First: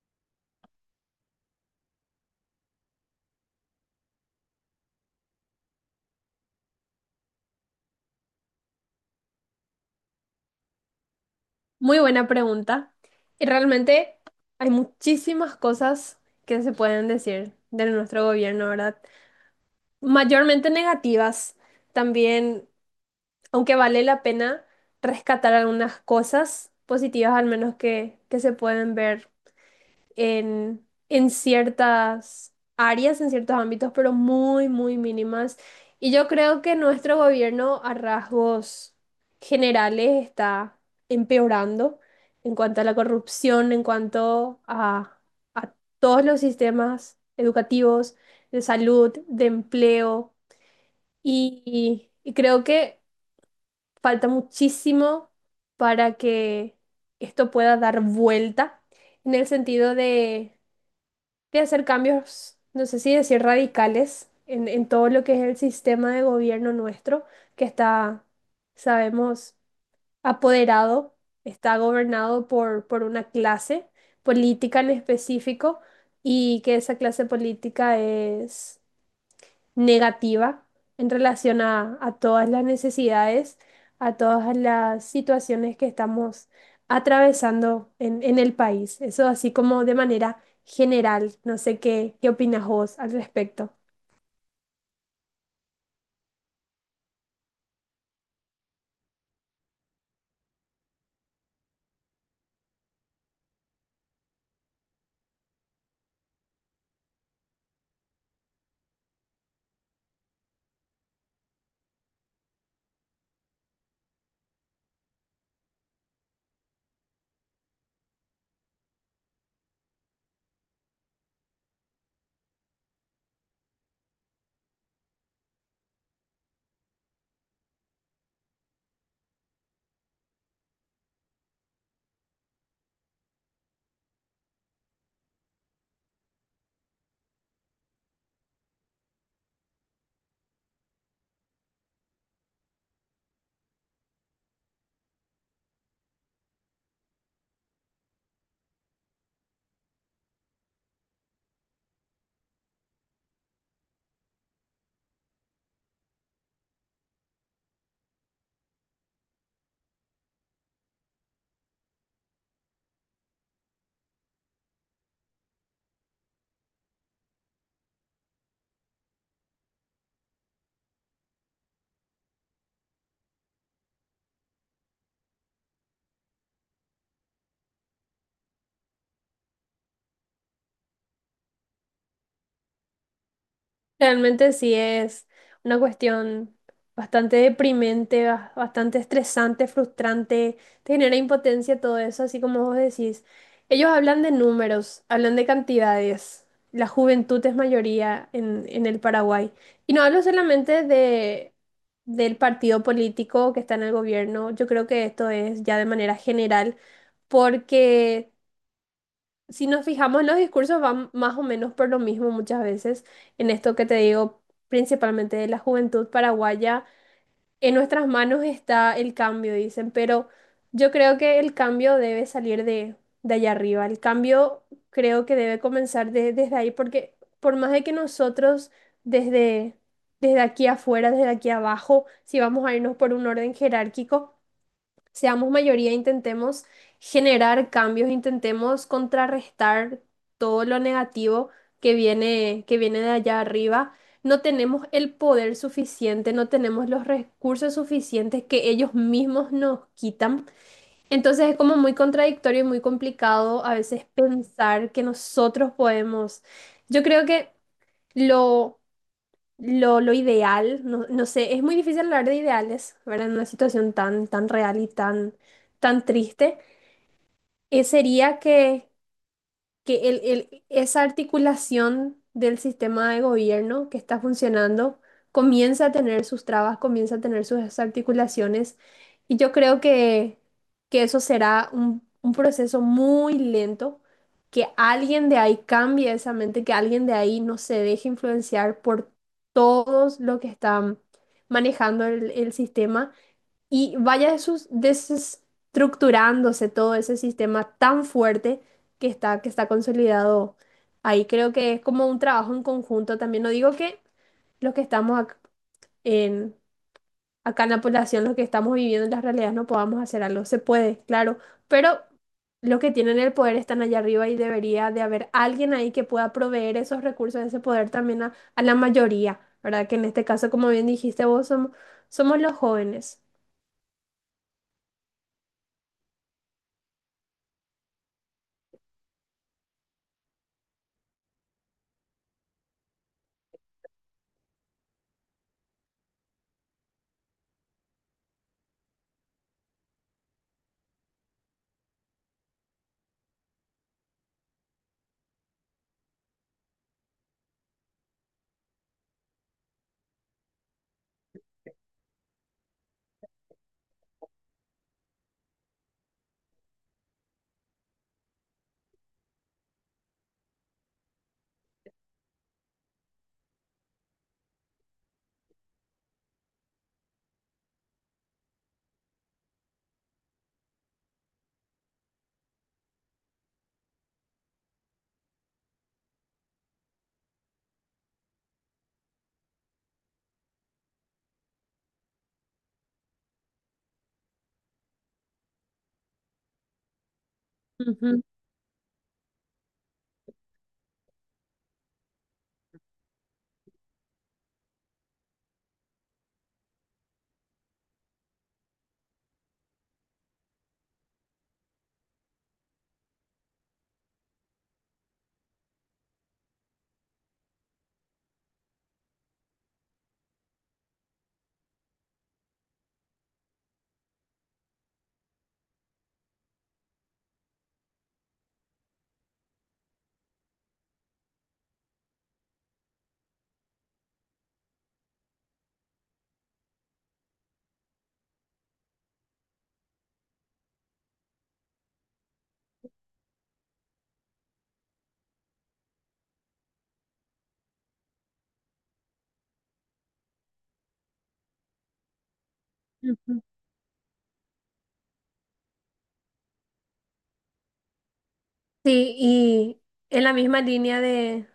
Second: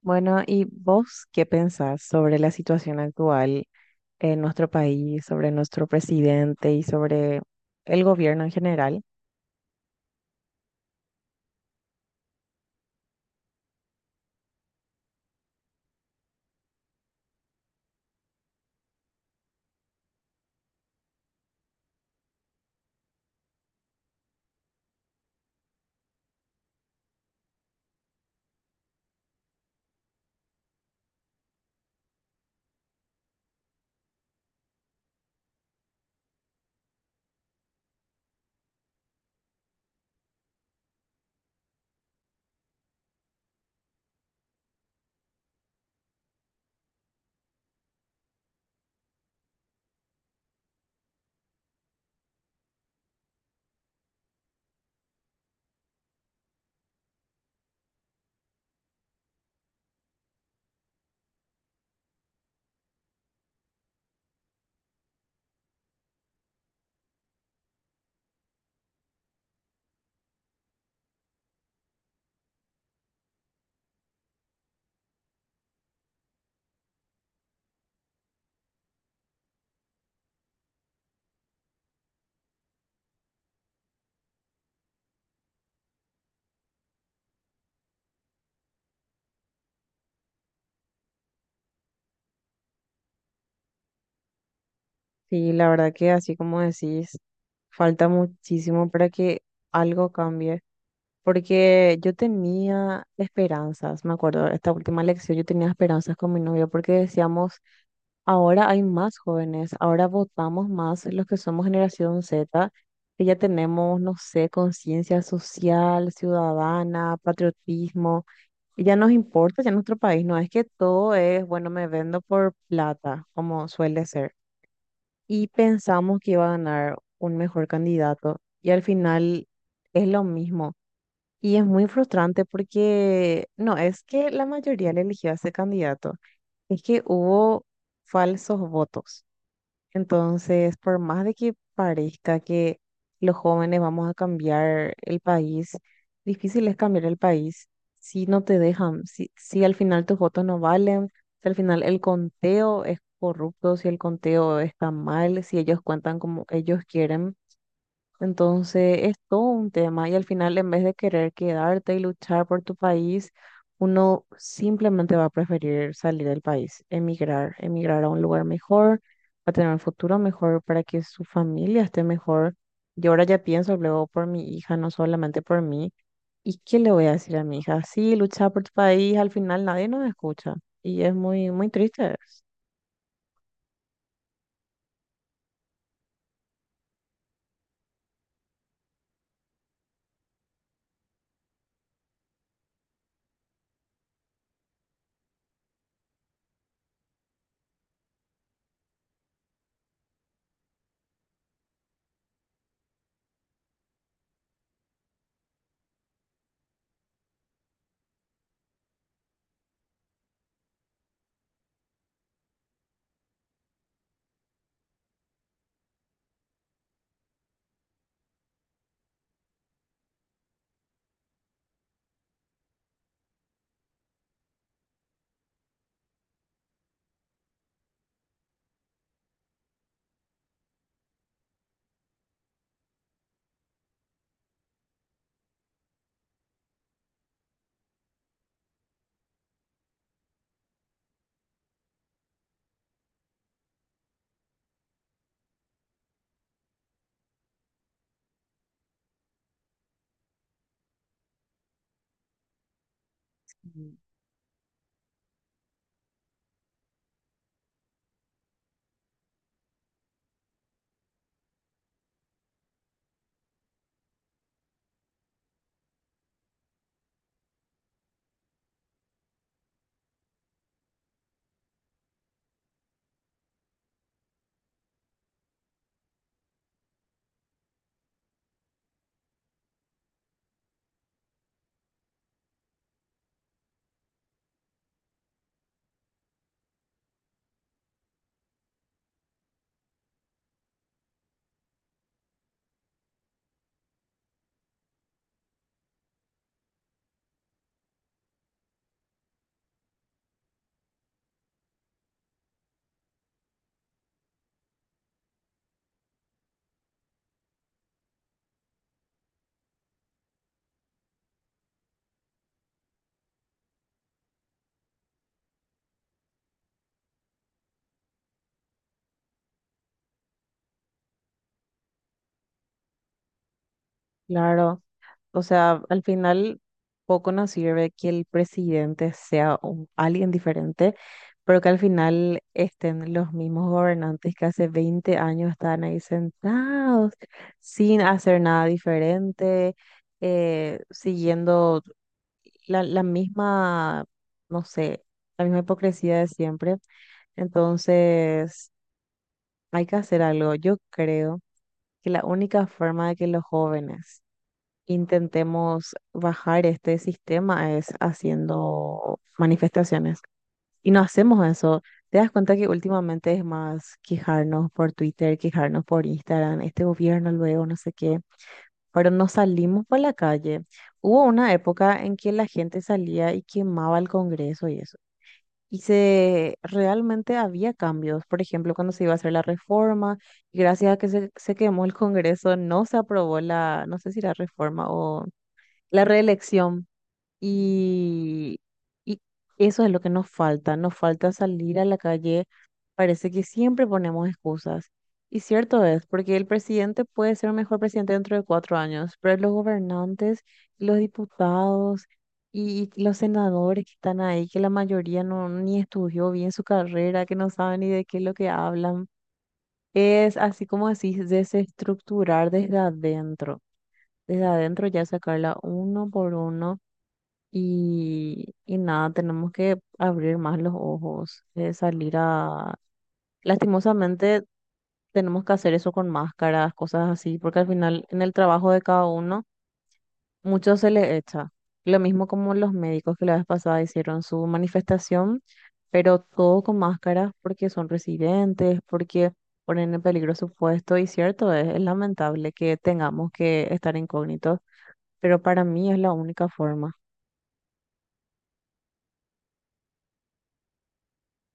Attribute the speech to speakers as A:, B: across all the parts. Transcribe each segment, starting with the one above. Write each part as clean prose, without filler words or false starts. A: Bueno, ¿y vos qué pensás sobre la situación actual en nuestro país, sobre nuestro presidente y sobre el gobierno en general?
B: Muy buena pregunta. Y realmente hay muchísimas cosas que se pueden decir de nuestro gobierno, ¿verdad? Mayormente negativas. También, aunque vale la pena rescatar algunas cosas positivas, al menos que se pueden ver en ciertas áreas, en ciertos ámbitos, pero muy, muy mínimas. Y yo creo que nuestro gobierno a rasgos generales está empeorando en cuanto a la corrupción, en cuanto a todos los sistemas educativos, de salud, de empleo. Y creo que falta muchísimo para que esto pueda dar vuelta en el sentido de hacer cambios, no sé si decir radicales, en todo lo que es el sistema de gobierno nuestro, que está, sabemos, apoderado, está gobernado por una clase política en específico y que esa clase política es negativa en relación a todas las necesidades, a todas las situaciones que estamos atravesando en el país. Eso así como de manera general. No sé qué opinas vos al respecto.
A: Sí, la verdad que así como decís, falta muchísimo para que algo cambie. Porque yo tenía esperanzas, me acuerdo, esta última lección yo tenía esperanzas con mi novio porque decíamos, ahora hay más jóvenes, ahora votamos más los que somos generación Z, que ya tenemos, no sé, conciencia social, ciudadana, patriotismo, y ya nos importa, ya nuestro país, no es que todo es, bueno, me vendo por plata, como suele ser. Y pensamos que iba a ganar un mejor candidato y al final es lo mismo. Y es muy frustrante porque no es que la mayoría le eligió a ese candidato, es que hubo falsos votos. Entonces, por más de que parezca que los jóvenes vamos a cambiar el país, difícil es cambiar el país si no te dejan, si al final tus votos no valen, si al final el conteo es corrupto, si el conteo está mal, si ellos cuentan como ellos quieren. Entonces es todo un tema y al final en vez de querer quedarte y luchar por tu país, uno simplemente va a preferir salir del país, emigrar, emigrar a un lugar mejor, a tener un futuro mejor para que su familia esté mejor. Yo ahora ya pienso luego por mi hija, no solamente por mí. ¿Y qué le voy a decir a mi hija? Sí, lucha por tu país, al final nadie nos escucha y es muy, muy triste.
B: Realmente sí es una cuestión bastante deprimente, bastante estresante, frustrante, te genera impotencia todo eso, así como vos decís. Ellos hablan de números, hablan de cantidades. La juventud es mayoría en el Paraguay. Y no hablo solamente del partido político que está en el gobierno, yo creo que esto es ya de manera general, porque... Si nos fijamos, los discursos van más o menos por lo mismo muchas veces, en esto que te digo, principalmente de la juventud paraguaya, en nuestras manos está el cambio, dicen, pero yo creo que el cambio debe salir de allá arriba, el cambio creo que debe comenzar desde ahí, porque por más de que nosotros desde, desde aquí afuera, desde aquí abajo, si vamos a irnos por un orden jerárquico, seamos mayoría, intentemos generar cambios, intentemos contrarrestar todo lo negativo que viene de allá arriba. No tenemos el poder suficiente, no tenemos los recursos suficientes que ellos mismos nos quitan. Entonces es como muy contradictorio y muy complicado a
A: Mm.
B: veces pensar que nosotros podemos. Yo creo que lo lo ideal, no sé, es muy difícil hablar de ideales, ¿verdad? En una situación tan, tan real y tan, tan triste, sería que esa articulación del sistema de gobierno que está funcionando comienza a tener sus trabas, comienza a tener sus desarticulaciones y yo creo que eso será un proceso muy lento, que alguien de ahí cambie esa mente, que alguien de ahí no se deje influenciar por todos los que están manejando el sistema y vaya desestructurándose todo ese sistema tan fuerte que está consolidado ahí. Creo que es como un trabajo en conjunto también. No digo que los que estamos en, acá en la población, los que estamos viviendo en las realidades, no podamos hacer algo. Se puede, claro, pero los que tienen el poder están allá arriba y debería de haber alguien ahí que pueda proveer esos recursos, ese poder también a la mayoría, ¿verdad? Que en este caso, como bien dijiste vos, somos los jóvenes.
A: Claro. O sea, al final poco nos sirve que el presidente sea alguien diferente, pero que al final estén los mismos gobernantes que hace 20 años están ahí sentados sin hacer nada diferente, siguiendo la misma, no sé, la misma hipocresía de siempre. Entonces, hay que hacer algo. Yo creo que la única forma de que los jóvenes intentemos bajar este sistema es haciendo manifestaciones. Y no hacemos eso. ¿Te das cuenta que últimamente es más quejarnos por Twitter, quejarnos por Instagram, este gobierno luego, no sé qué? Pero no salimos por la calle. Hubo una época en que la gente salía y quemaba el Congreso y eso. Y se realmente había cambios. Por ejemplo, cuando se iba a hacer la reforma, y gracias a que se quemó el Congreso, no se aprobó la, no sé si la reforma o la reelección.
B: Ujú,
A: Y, y eso es lo que nos falta. Nos falta salir a la calle. Parece que siempre ponemos excusas. Y cierto es, porque el presidente puede ser un mejor presidente dentro de 4 años, pero los gobernantes, los diputados y los senadores que están ahí, que la mayoría no ni estudió bien su carrera, que no saben ni de qué es lo que hablan, es así como decís, desestructurar desde adentro. Desde adentro ya sacarla uno por uno y nada, tenemos que abrir más los ojos, salir a. Lastimosamente tenemos que hacer eso con máscaras, cosas así, porque al final en el trabajo de cada uno mucho se le echa. Lo mismo como los médicos que la vez pasada hicieron su manifestación, pero todo con máscaras porque son residentes, porque ponen en peligro su puesto y cierto, es lamentable que tengamos
B: ujú.
A: que estar incógnitos, pero para mí es la única forma.
B: Sí, y en la misma línea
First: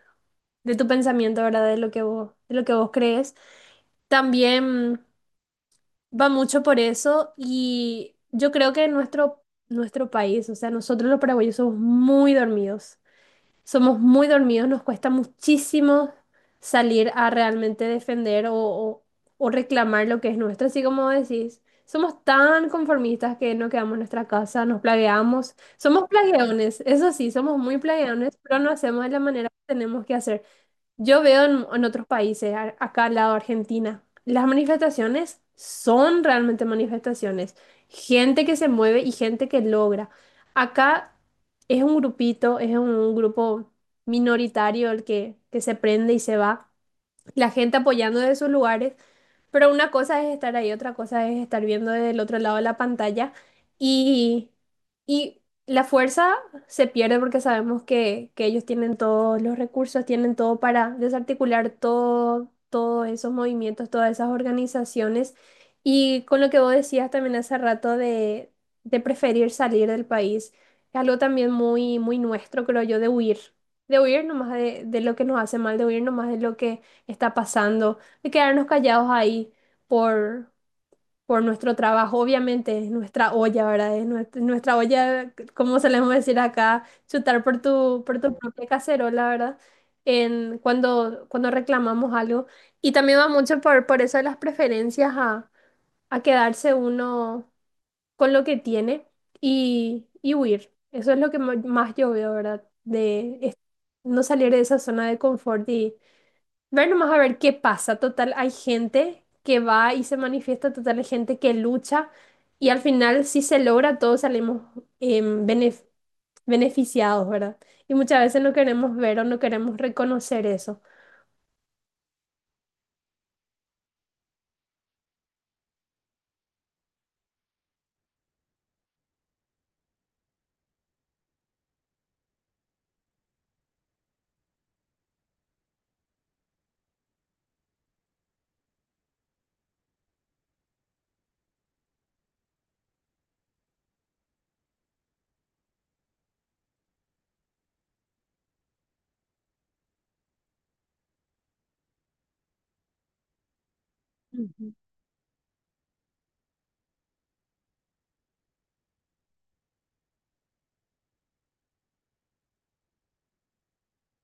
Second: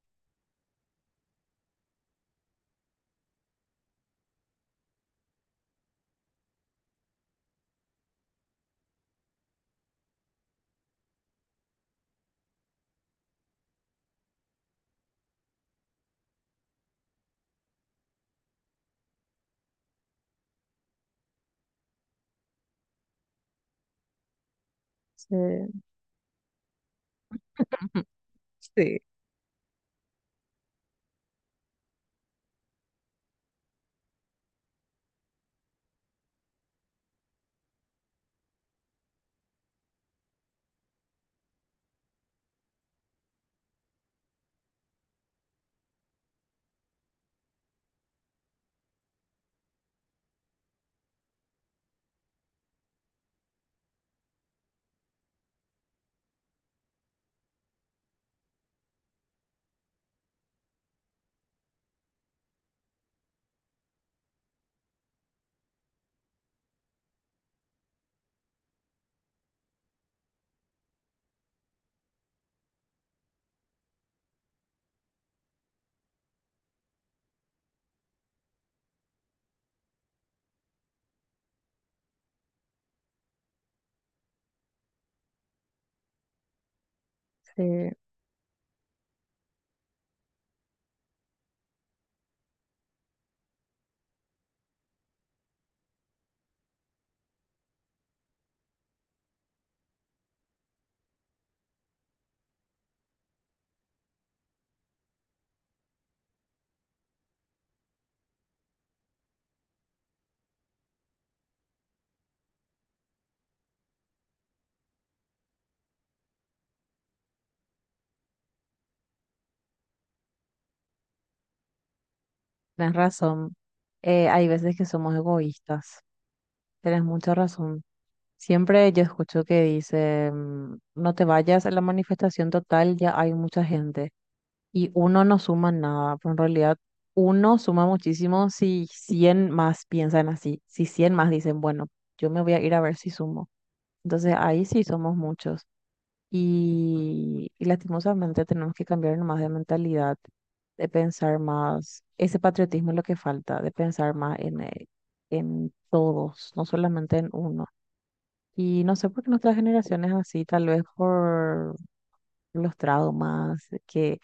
B: de tu pensamiento, ¿verdad? De lo que vos, de lo que vos crees. También va mucho por eso y yo creo que nuestro país, o sea, nosotros los paraguayos somos muy dormidos. Somos muy dormidos, nos cuesta muchísimo salir a realmente defender o reclamar lo que es nuestro. Así como decís, somos tan conformistas que no quedamos en nuestra casa, nos plagueamos.
A: Sí.
B: Somos plagueones, eso sí, somos muy plagueones, pero no
A: Sí.
B: hacemos de la manera que tenemos que hacer. Yo veo en otros países, acá al lado de Argentina, las manifestaciones son realmente manifestaciones. Gente que se mueve y gente que logra. Acá es un grupito, es un grupo minoritario que se prende y se va. La gente apoyando desde sus lugares, pero una cosa es estar ahí, otra cosa es estar viendo desde el otro lado de la pantalla y, y la fuerza se pierde porque sabemos que ellos tienen todos los recursos, tienen todo para desarticular todo, todos esos movimientos, todas esas organizaciones. Y con lo que vos decías también hace rato de preferir salir del país, es algo también muy, muy nuestro, creo yo, de huir nomás de lo que nos hace mal, de huir nomás de lo que está pasando de quedarnos callados ahí por, por nuestro trabajo. Obviamente es nuestra olla, ¿verdad? Es nuestra olla, como solemos decir acá, chutar
A: Sí,
B: por tu propia cacerola, ¿verdad? Cuando reclamamos algo. Y también va mucho por eso de las preferencias a quedarse uno con lo que tiene y huir. Eso es lo que más yo veo, ¿verdad? No salir de esa zona de confort. Ver nomás a ver qué pasa. Total, hay gente que va y se manifiesta, total, hay gente que lucha y al final si se logra todos salimos em, benef- beneficiados, ¿verdad? Y muchas veces no queremos ver o no queremos reconocer eso.
A: tienes razón. Hay veces que somos egoístas. Tienes mucha razón. Siempre yo escucho que dice, no te vayas a la manifestación total, ya hay mucha gente. Y uno no suma nada, pero en realidad uno suma muchísimo si 100 más piensan así, si 100 más dicen, bueno, yo me voy a ir a ver si sumo. Entonces ahí sí somos muchos. Y lastimosamente tenemos que cambiar más de mentalidad, de pensar más, ese patriotismo es lo que falta, de pensar más
B: Ujú.
A: en todos, no solamente en uno. Y no sé por qué nuestra generación es así, tal vez por los traumas que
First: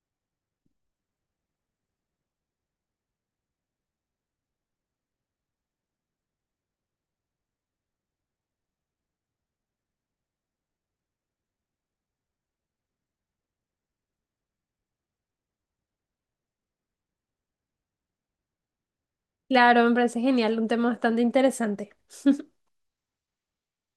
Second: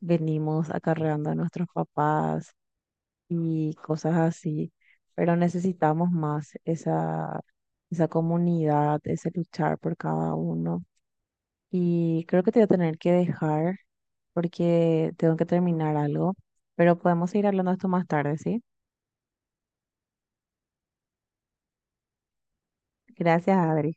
A: venimos acarreando a nuestros papás y cosas así, pero necesitamos más esa comunidad, ese luchar por cada uno. Y creo que te voy a tener que dejar porque tengo que terminar algo, pero podemos seguir hablando de esto más tarde, ¿sí?
B: Claro, me parece genial, un tema bastante interesante.
A: Gracias, Adri.